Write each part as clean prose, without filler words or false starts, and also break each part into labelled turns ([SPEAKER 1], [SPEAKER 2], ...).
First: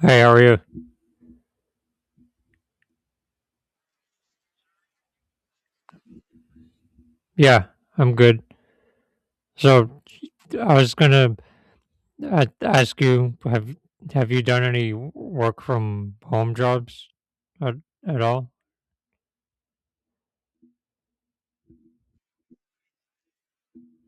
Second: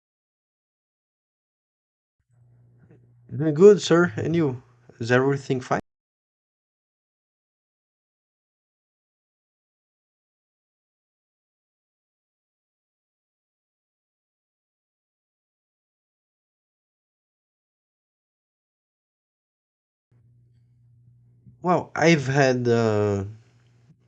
[SPEAKER 1] Hey, how are you?
[SPEAKER 2] Doing good, sir. And you? Is everything fine?
[SPEAKER 1] Yeah, I'm good. So I was gonna ask you have Have you done any work from home jobs at, at all?
[SPEAKER 2] Well, I've had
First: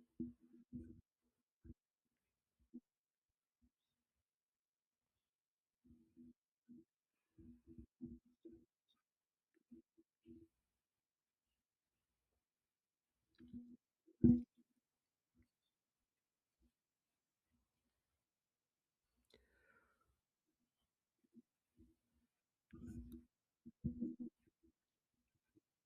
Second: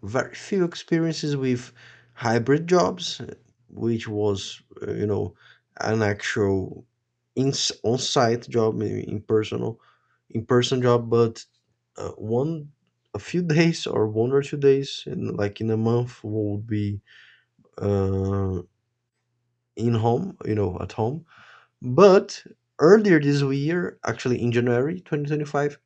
[SPEAKER 2] very few experiences with hybrid jobs, which was, uh, you know, an actual in- on-site job, maybe in personal, in-person job, but one, a few days or 1 or 2 days, in, like in a month, would be uh, in home, you know, at home. But earlier this year, actually in January 2025.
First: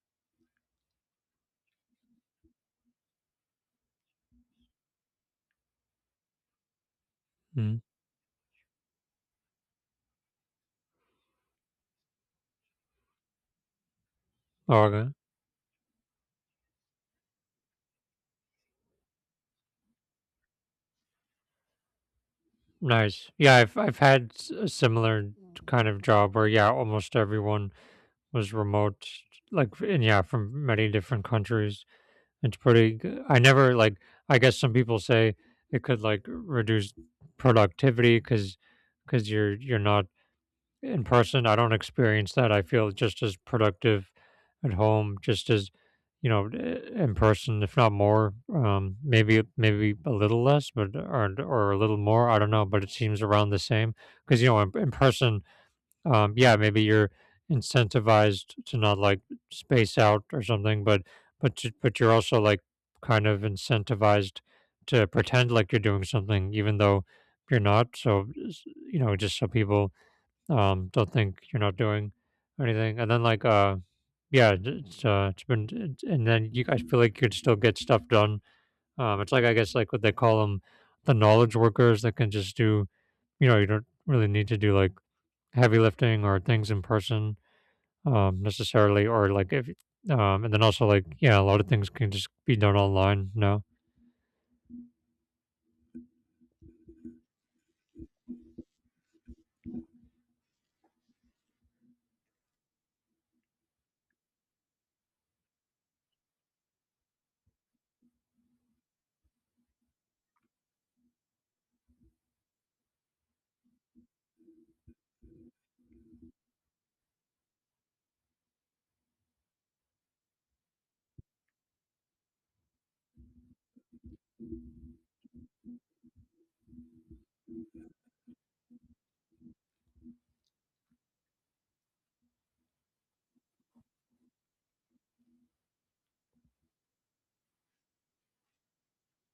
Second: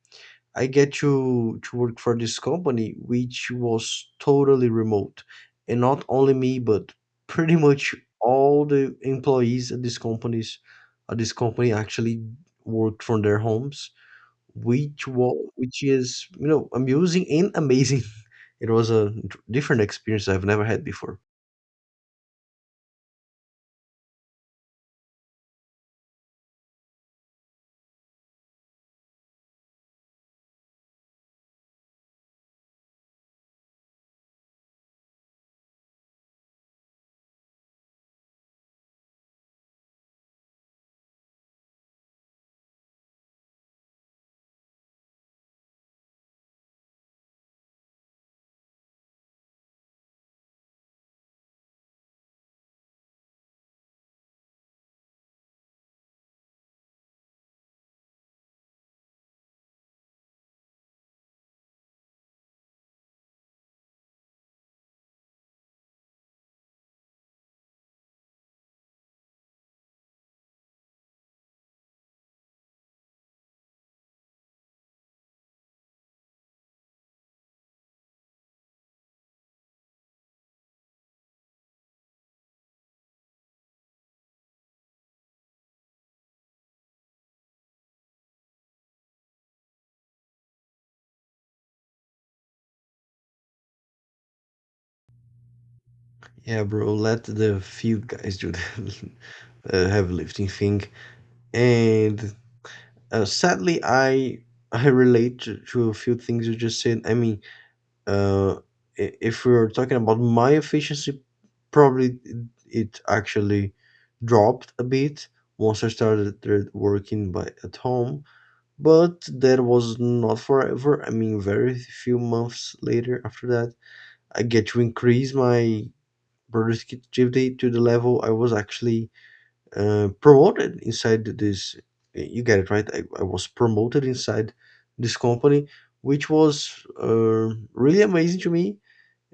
[SPEAKER 2] I get to work for this company which was totally remote, and not only me, but pretty
[SPEAKER 1] Mm.
[SPEAKER 2] much all the employees at this companies at this company actually worked from their homes,
[SPEAKER 1] Oh, okay.
[SPEAKER 2] which is, you know, amusing and amazing. It was a different experience I've never had before.
[SPEAKER 1] Nice. Yeah, I've had a similar kind of job where yeah, almost everyone was remote, and yeah, from many different countries. It's pretty. G- I never like. I guess some people say it could reduce productivity because you're not in person. I don't experience that. I feel just as productive at home just as, you know, in person, if not more. Maybe a little less, but or a little more, I don't know, but it seems around the same because, you know, in person, yeah, maybe you're incentivized to not space out or something, but but you're also like kind of incentivized to pretend like you're doing something even though you're not. You know, just so people don't think you're not doing anything. And then like yeah, it- it's been, it- and then you I feel like you could still get stuff done. It's like, I guess, like what they call them, the knowledge workers that can just do. You know, you don't really need to do like heavy lifting or things in person necessarily, or like if and then also, like, yeah, a lot of things can just be done online now.
[SPEAKER 2] Yeah, bro, let the field guys do the heavy lifting thing. And sadly, I relate to a few things you just said. I mean, uh, if we're talking about my efficiency, probably it actually dropped a bit once I started there working by at home. But that was not forever. I mean, very few months later after that, I get to increase my productivity to the level I was actually promoted inside this, you get it right? I was promoted inside this company, which was really amazing to me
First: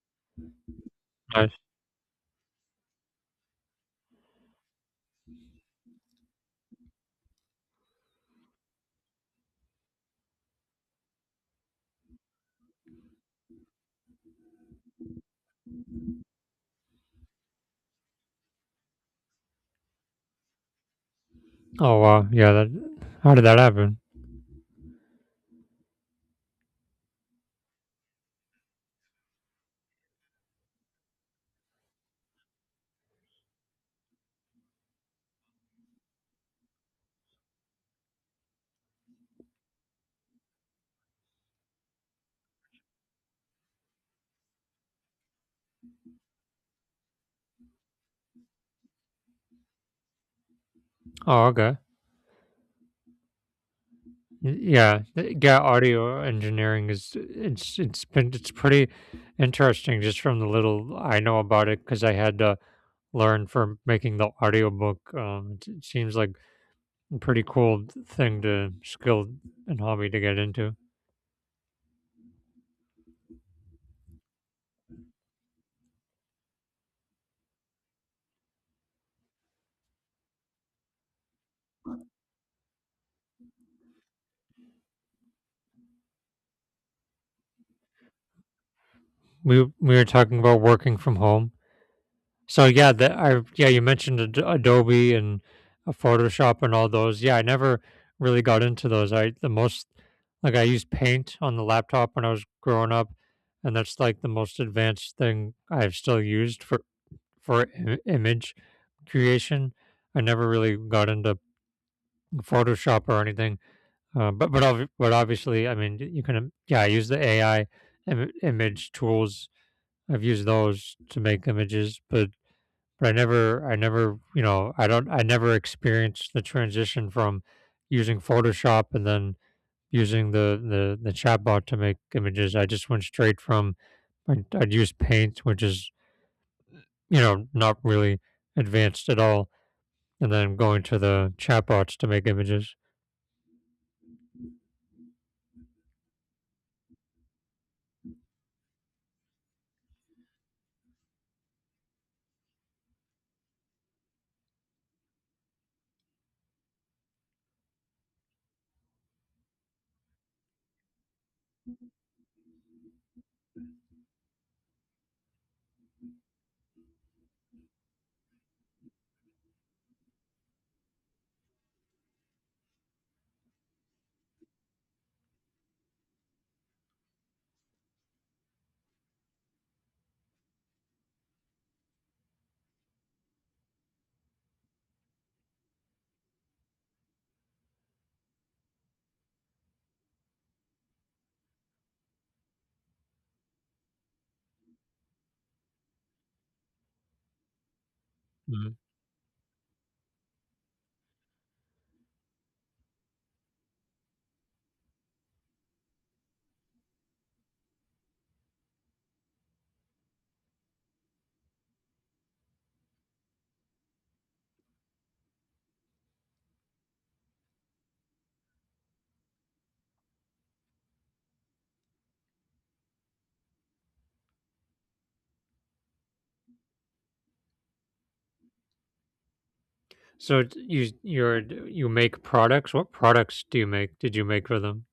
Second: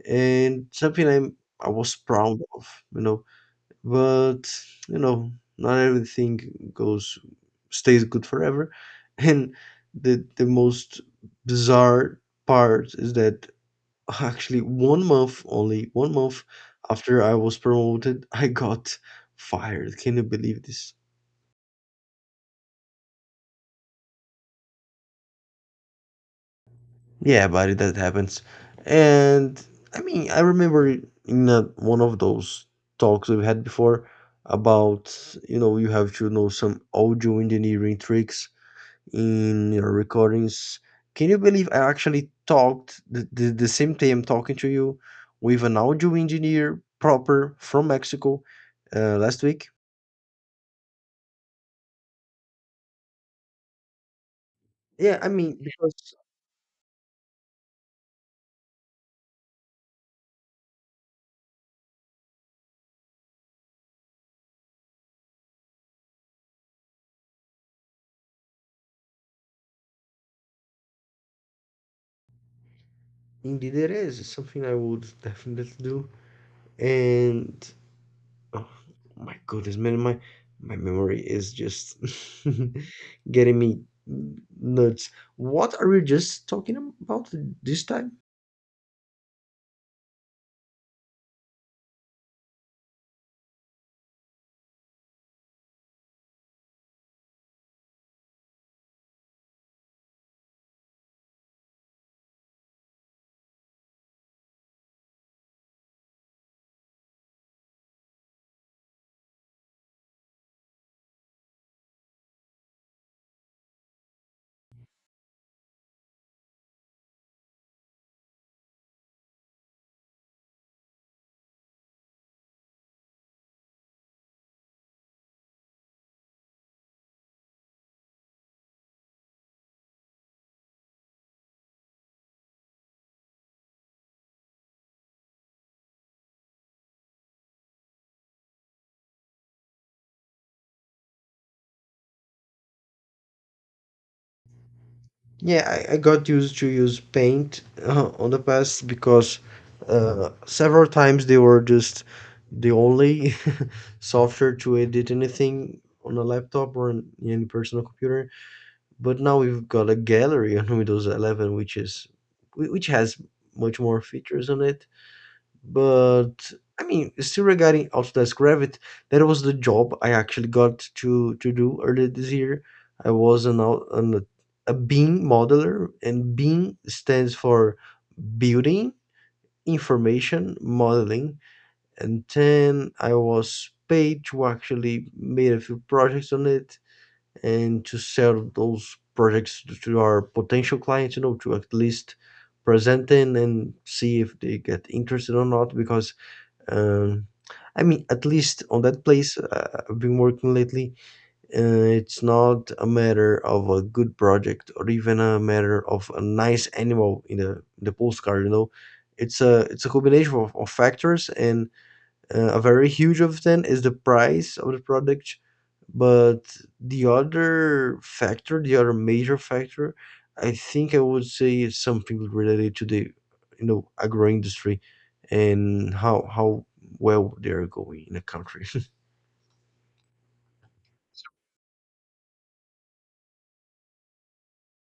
[SPEAKER 2] and something i'm
[SPEAKER 1] Nice.
[SPEAKER 2] i was proud of, you know. But, you know, not everything goes stays good forever. And the most bizarre part is that actually one month only 1 month after I was promoted, I got fired. Can you believe this?
[SPEAKER 1] Oh wow, yeah. That How did that happen?
[SPEAKER 2] Yeah, buddy, that happens. And I mean, I remember in a, one of those talks we've had before about, you know, you have to know some audio engineering tricks in your recordings. Can you believe I actually talked the same day I'm talking to you with an audio engineer proper from Mexico last week?
[SPEAKER 1] Oh, okay.
[SPEAKER 2] Yeah, I mean,
[SPEAKER 1] Yeah.
[SPEAKER 2] because
[SPEAKER 1] Audio engineering is it's been it's pretty interesting just from the little I know about it because I had to learn for making the audiobook. It, it seems like a pretty cool thing to skill and hobby to get into.
[SPEAKER 2] indeed it is. It's something I would definitely do. And oh my goodness, man, my memory is just getting me nuts. What are we just talking about this time?
[SPEAKER 1] We were talking about working from home. So yeah, that I, yeah, you mentioned Adobe and Photoshop and all those. Yeah, I never really got into those. I The most, like, I used Paint on the laptop when I was growing up, and that's like the most advanced thing I've still used for image creation. I never really got into Photoshop or anything. But obviously, I mean, you can yeah, I use the AI image tools. I've used those to make images, but I never, you know, I never experienced the transition from using Photoshop and then using the the chatbot to make images. I just went straight from I'd use Paint, which is, you know, not really advanced at all, and then going to the chatbots to make images.
[SPEAKER 2] Yeah, I got used to use Paint on the past because several times they were just the only software to edit anything on a laptop or in any personal computer. But now we've got a gallery on Windows 11, which is which has much more features on it. But I mean, still regarding Autodesk Revit, that was the job I actually got to do earlier this year. I was an, au- an a BIM modeler, and BIM stands for Building Information Modeling. And then I was paid to actually made a few projects on it and to sell those projects to our potential clients, you know, to at least present them and see if they get interested or not, because um, I mean, at least on that place I've been working lately, it's not a matter of a good project or even a matter of a nice animal in the postcard. You know, it's a combination of factors, and a very huge of them is the price of the product, but the other factor, the other major factor, I think I would say, is something related to the, you know, agro industry and how well they're going in a country.
[SPEAKER 1] You, you make products? What products do you make? Did you make for them?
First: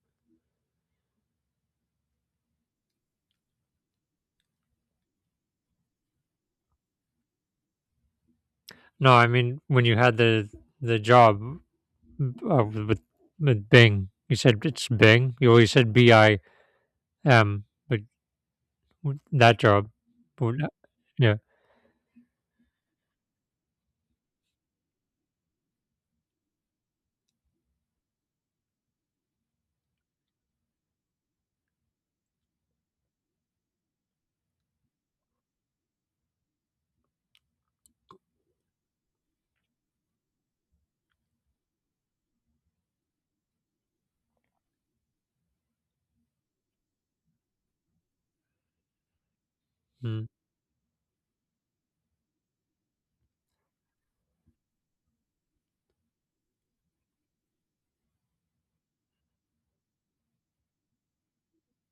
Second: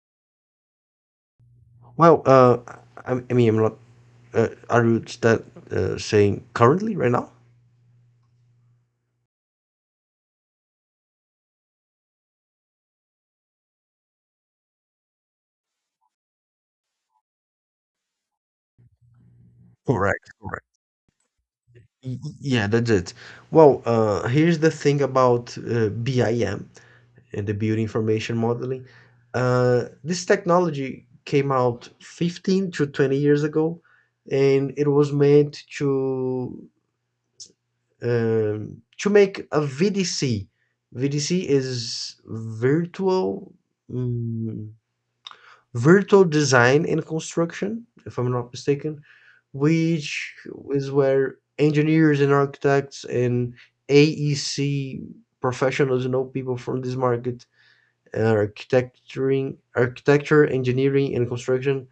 [SPEAKER 2] Well, I mean, I'm not. Are you that saying currently right now?
[SPEAKER 1] No, I mean, when you had the job with Bing, you said it's Bing. You always said BIM, but w- that job,
[SPEAKER 2] Correct,
[SPEAKER 1] but
[SPEAKER 2] correct.
[SPEAKER 1] that- yeah.
[SPEAKER 2] Y- Yeah, that's it. Well, here's the thing about BIM and the building information modeling. This technology came out 15 to 20 years ago, and it was meant to make a VDC. VDC is virtual mm, virtual design and construction, if I'm not mistaken,
[SPEAKER 1] Mm.
[SPEAKER 2] which is where engineers and architects and AEC professionals, you know, people from this market, architecturing, architecture, engineering, and construction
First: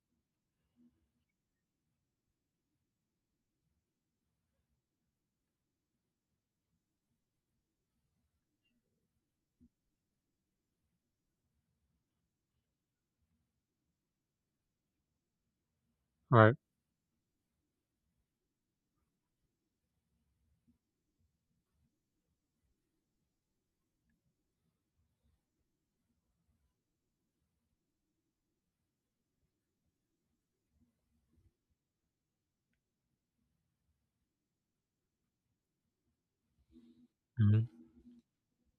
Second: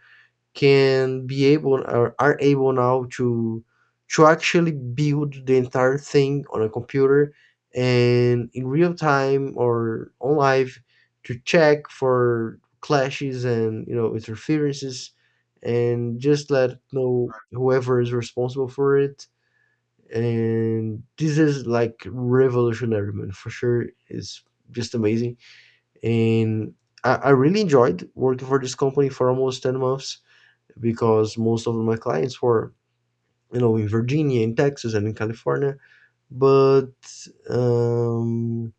[SPEAKER 2] can be able or are able now to actually build the entire thing on a computer and in real time or on live to check for clashes and, you know, interferences and just
[SPEAKER 1] Right.
[SPEAKER 2] let know whoever is responsible for it. And this is like revolutionary, man. For sure, it's just amazing. And I really enjoyed working for this company for almost 10 months because most of my clients were, you know, in Virginia, in Texas, and in California. But
[SPEAKER 1] Mm.
[SPEAKER 2] um,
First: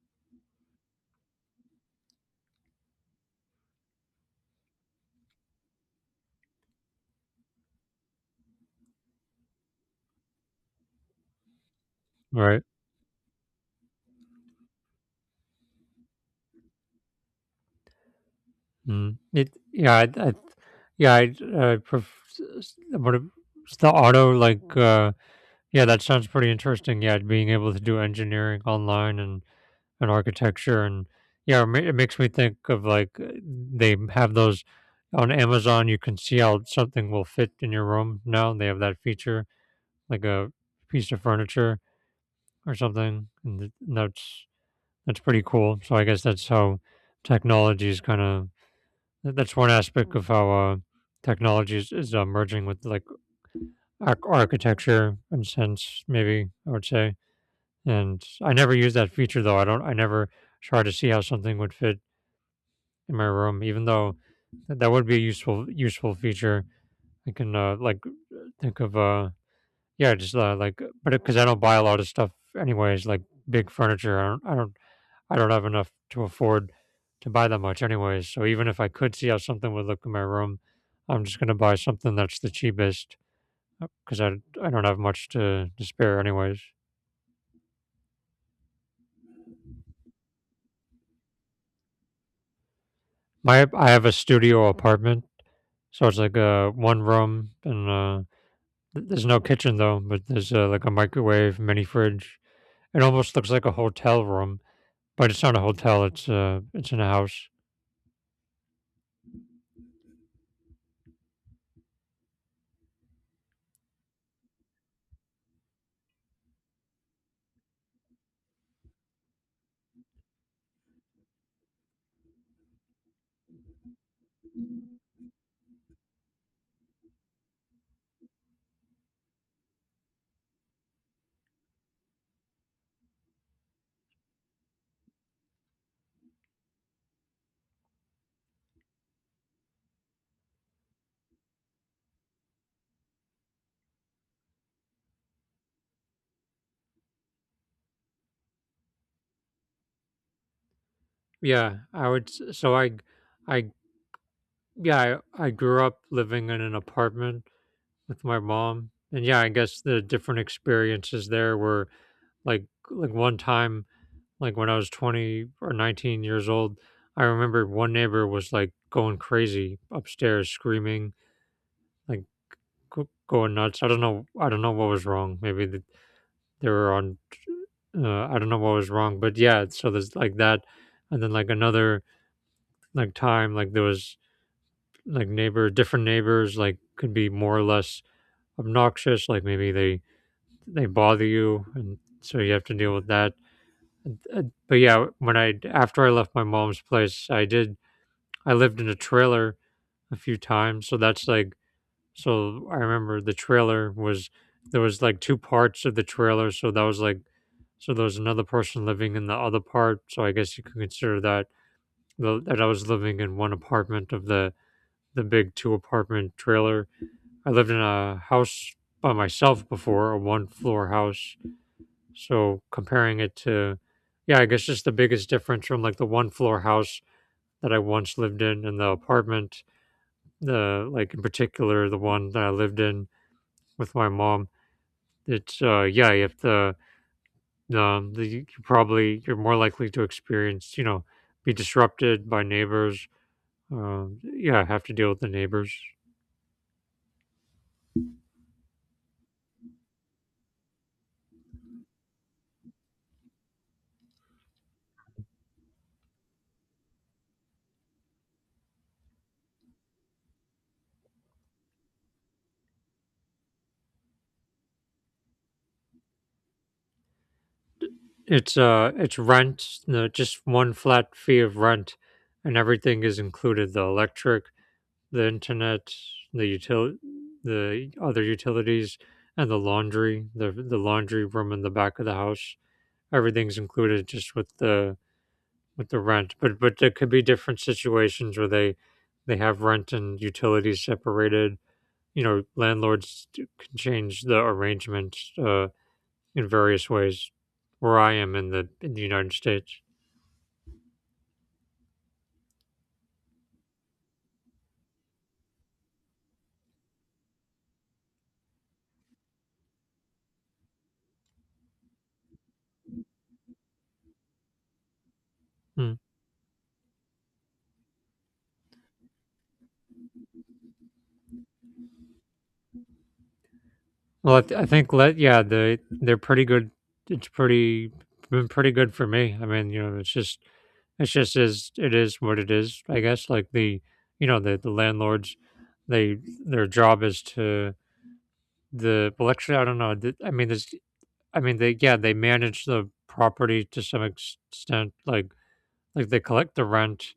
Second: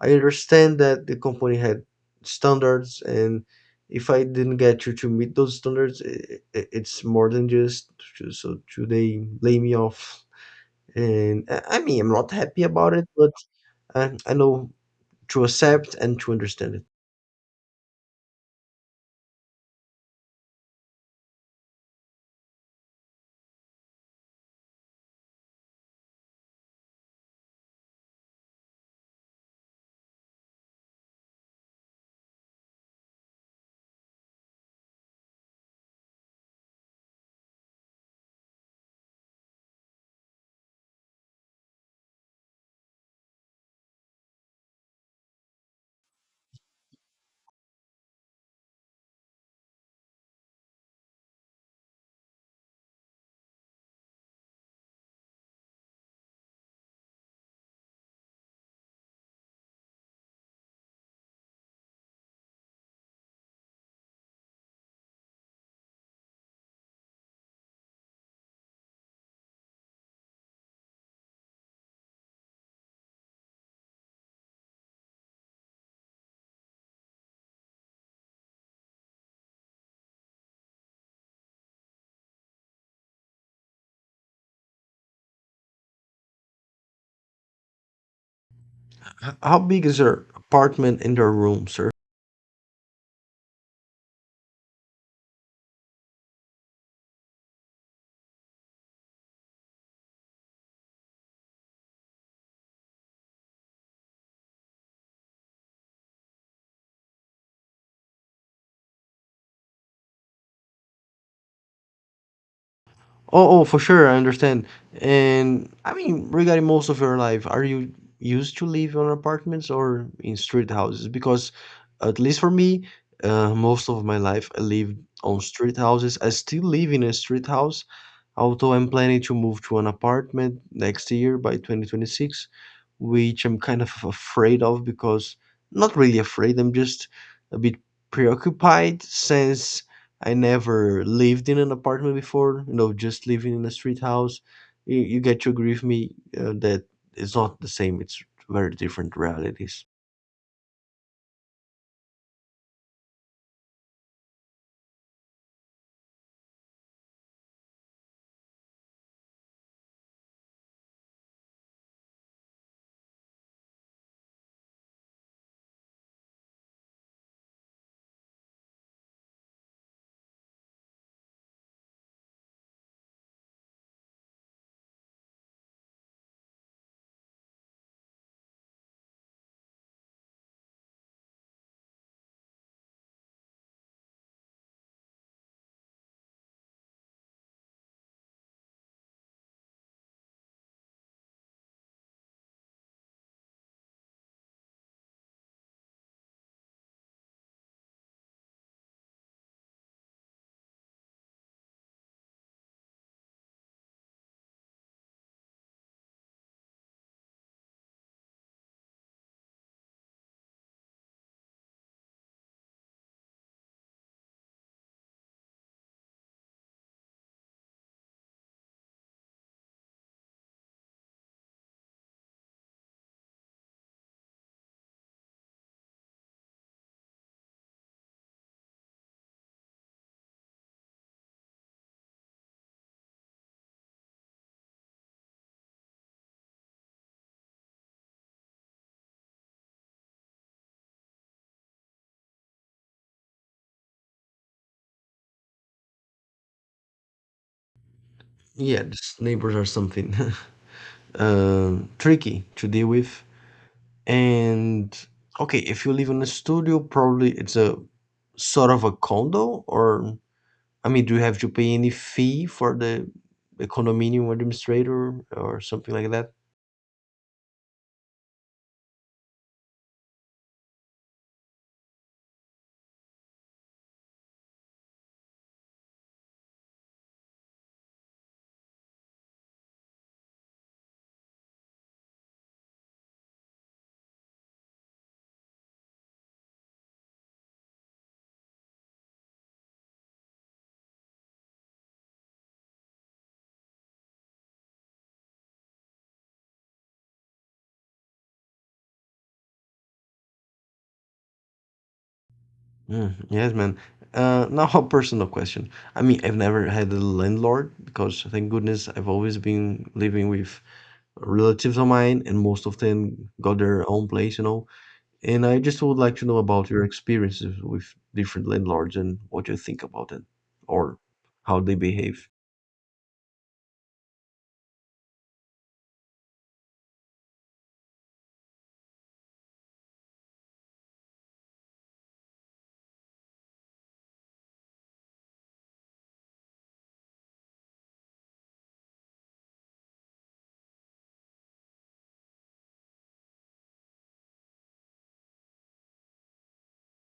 [SPEAKER 2] I understand that the company had standards, and if I didn't get you to meet those standards, it's more than just so to they lay me off. And I mean, I'm not
[SPEAKER 1] Right.
[SPEAKER 2] happy about it, but I know to accept and to understand it.
[SPEAKER 1] Mm. It, yeah. I yeah, I pref- s- s- what a- s- the auto like Yeah, that sounds pretty interesting. Yeah, being able to do engineering online and architecture and yeah, it makes me think of like they have those on Amazon. You can see how something will fit in your room now. They have that feature, like a piece of furniture or something, and that's pretty cool. So I guess that's how technology is kind of that's one aspect of how technology is merging with like architecture and sense. Maybe I would say. And I never used that feature though. I never tried to see how something would fit in my room, even though that would be a useful feature. I can like think of yeah, just like but because I don't buy a lot of stuff anyways, like big furniture. I don't have enough to afford to buy that much anyways. So even if I could see how something would look in my room, I'm just gonna buy something that's the cheapest because I don't have much to spare anyways.
[SPEAKER 2] H- How big is their apartment in their room, sir?
[SPEAKER 1] My I have a studio apartment, so it's like a one room and there's no kitchen though, but there's, like, a microwave, mini fridge. It almost looks like a hotel room, but it's not a hotel. It's in a house.
[SPEAKER 2] Oh, oh, for sure, I understand. And I mean, regarding most of your life, are you used to live on apartments or in street houses? Because at least for me, most of my life I lived on street houses. I still live in a street house, although I'm planning to move to an apartment next year by 2026, which I'm kind of afraid of because not really afraid, I'm just a bit preoccupied since I never lived in an apartment before, you know, just living in a street house. You get to agree with me that it's not the same. It's very different realities.
[SPEAKER 1] Yeah, I would. S- So I Yeah, I grew up living in an apartment with my mom, and yeah, I guess the different experiences there were like one time. Like when I was 20 or 19 years old, I remember one neighbor was like going crazy upstairs, screaming, like going nuts. I don't know. I don't know what was wrong. Maybe they were on. I don't know what was wrong, but yeah. So there's like that, and then like another time, like there was like different neighbors, like could be more or less obnoxious. Like maybe they bother you, and so you have to deal with that. Uh, But yeah, when I after I left my mom's place, I lived in a trailer a few times, so that's like, so I remember the trailer was, there was like two parts of the trailer, so that was like, so there was another person living in the other part, so I guess you could consider that that I was living in one apartment of the big two apartment trailer. I lived in a house by myself before, a one floor house. So comparing it to, yeah, I guess just the biggest difference from like the one floor house that I once lived in and the apartment. The Like in particular, the one that I lived in with my mom, it's uh, yeah. If the the, You probably, you're more likely to experience, you know, be disrupted by neighbors. Yeah, have to deal with the neighbors.
[SPEAKER 2] Yeah, just neighbors are something tricky to deal with. And okay, if you live in a studio, probably it's a sort of a condo, or I mean, do you have to pay any fee for the condominium administrator or something like that?
[SPEAKER 1] It's it's rent. The Just one flat fee of rent, and everything is included: the electric, the internet, the util the other utilities and the laundry, the laundry room in the back of the house. Everything's included just with the rent, but there could be different situations where they have rent and utilities separated. You know, landlords can change the arrangement in various ways. Where I am, in the United States.
[SPEAKER 2] Mm, yes, man. Now, a personal question. I mean, I've never had a landlord because, thank goodness, I've always been living with relatives of mine, and most of them got their own place, you know. And I just
[SPEAKER 1] Mm.
[SPEAKER 2] would like to know about your experiences with different landlords and what you think about them or how they behave.
[SPEAKER 1] Well, I think, let yeah, they, they're pretty good. It's pretty been pretty good for me. I mean, you know, it's just, it's just, is it, is what it is. I guess, like, the, you know, the landlords, they their job is to, The well, actually, I don't know. I mean, there's, I mean, they yeah, they manage the property to some extent, like they collect the rent.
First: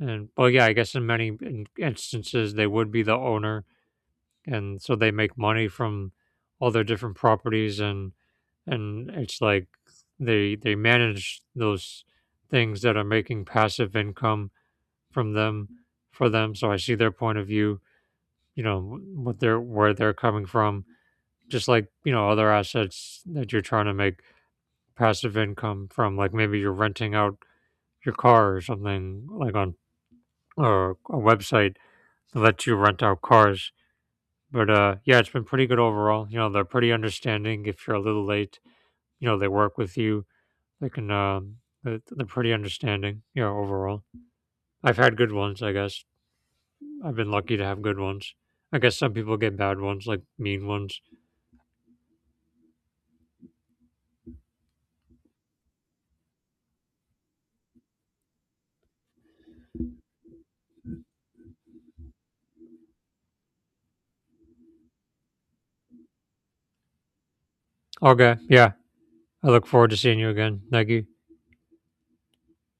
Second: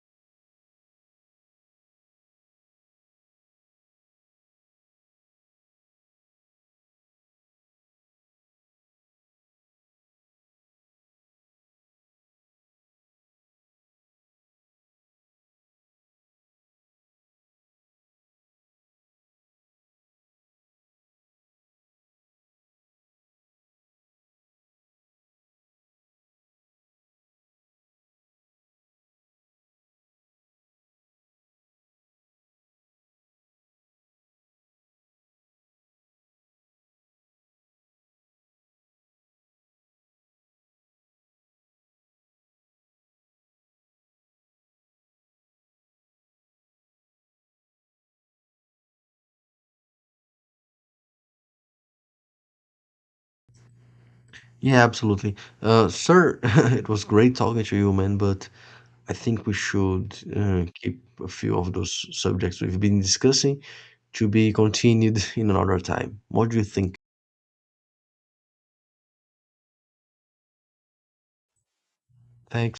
[SPEAKER 1] And, well, yeah, I guess in many instances, they would be the owner, and so they make money from all their different properties, and it's like they manage those things that are making passive income from them for them. So I see their point of view, you know, what they're, where they're coming from, just like, you know, other assets that you're trying to make passive income from, like maybe you're renting out your car or something, like on, or a website that lets you rent out cars. But uh, yeah, it's been pretty good overall. You know, they're pretty understanding if you're a little late. You know, they work with you. They can, um, they're pretty understanding, you know, overall. I've had good ones, I guess. I've been lucky to have good ones, I guess. Some people get bad ones, like mean ones.
[SPEAKER 2] Yeah, absolutely. Sir, it was great talking to you, man, but I think we should keep a few of those subjects we've been discussing to be continued in another time. What do you think?
[SPEAKER 1] Okay, yeah, I look forward to seeing you again. Thank you.
[SPEAKER 2] Thank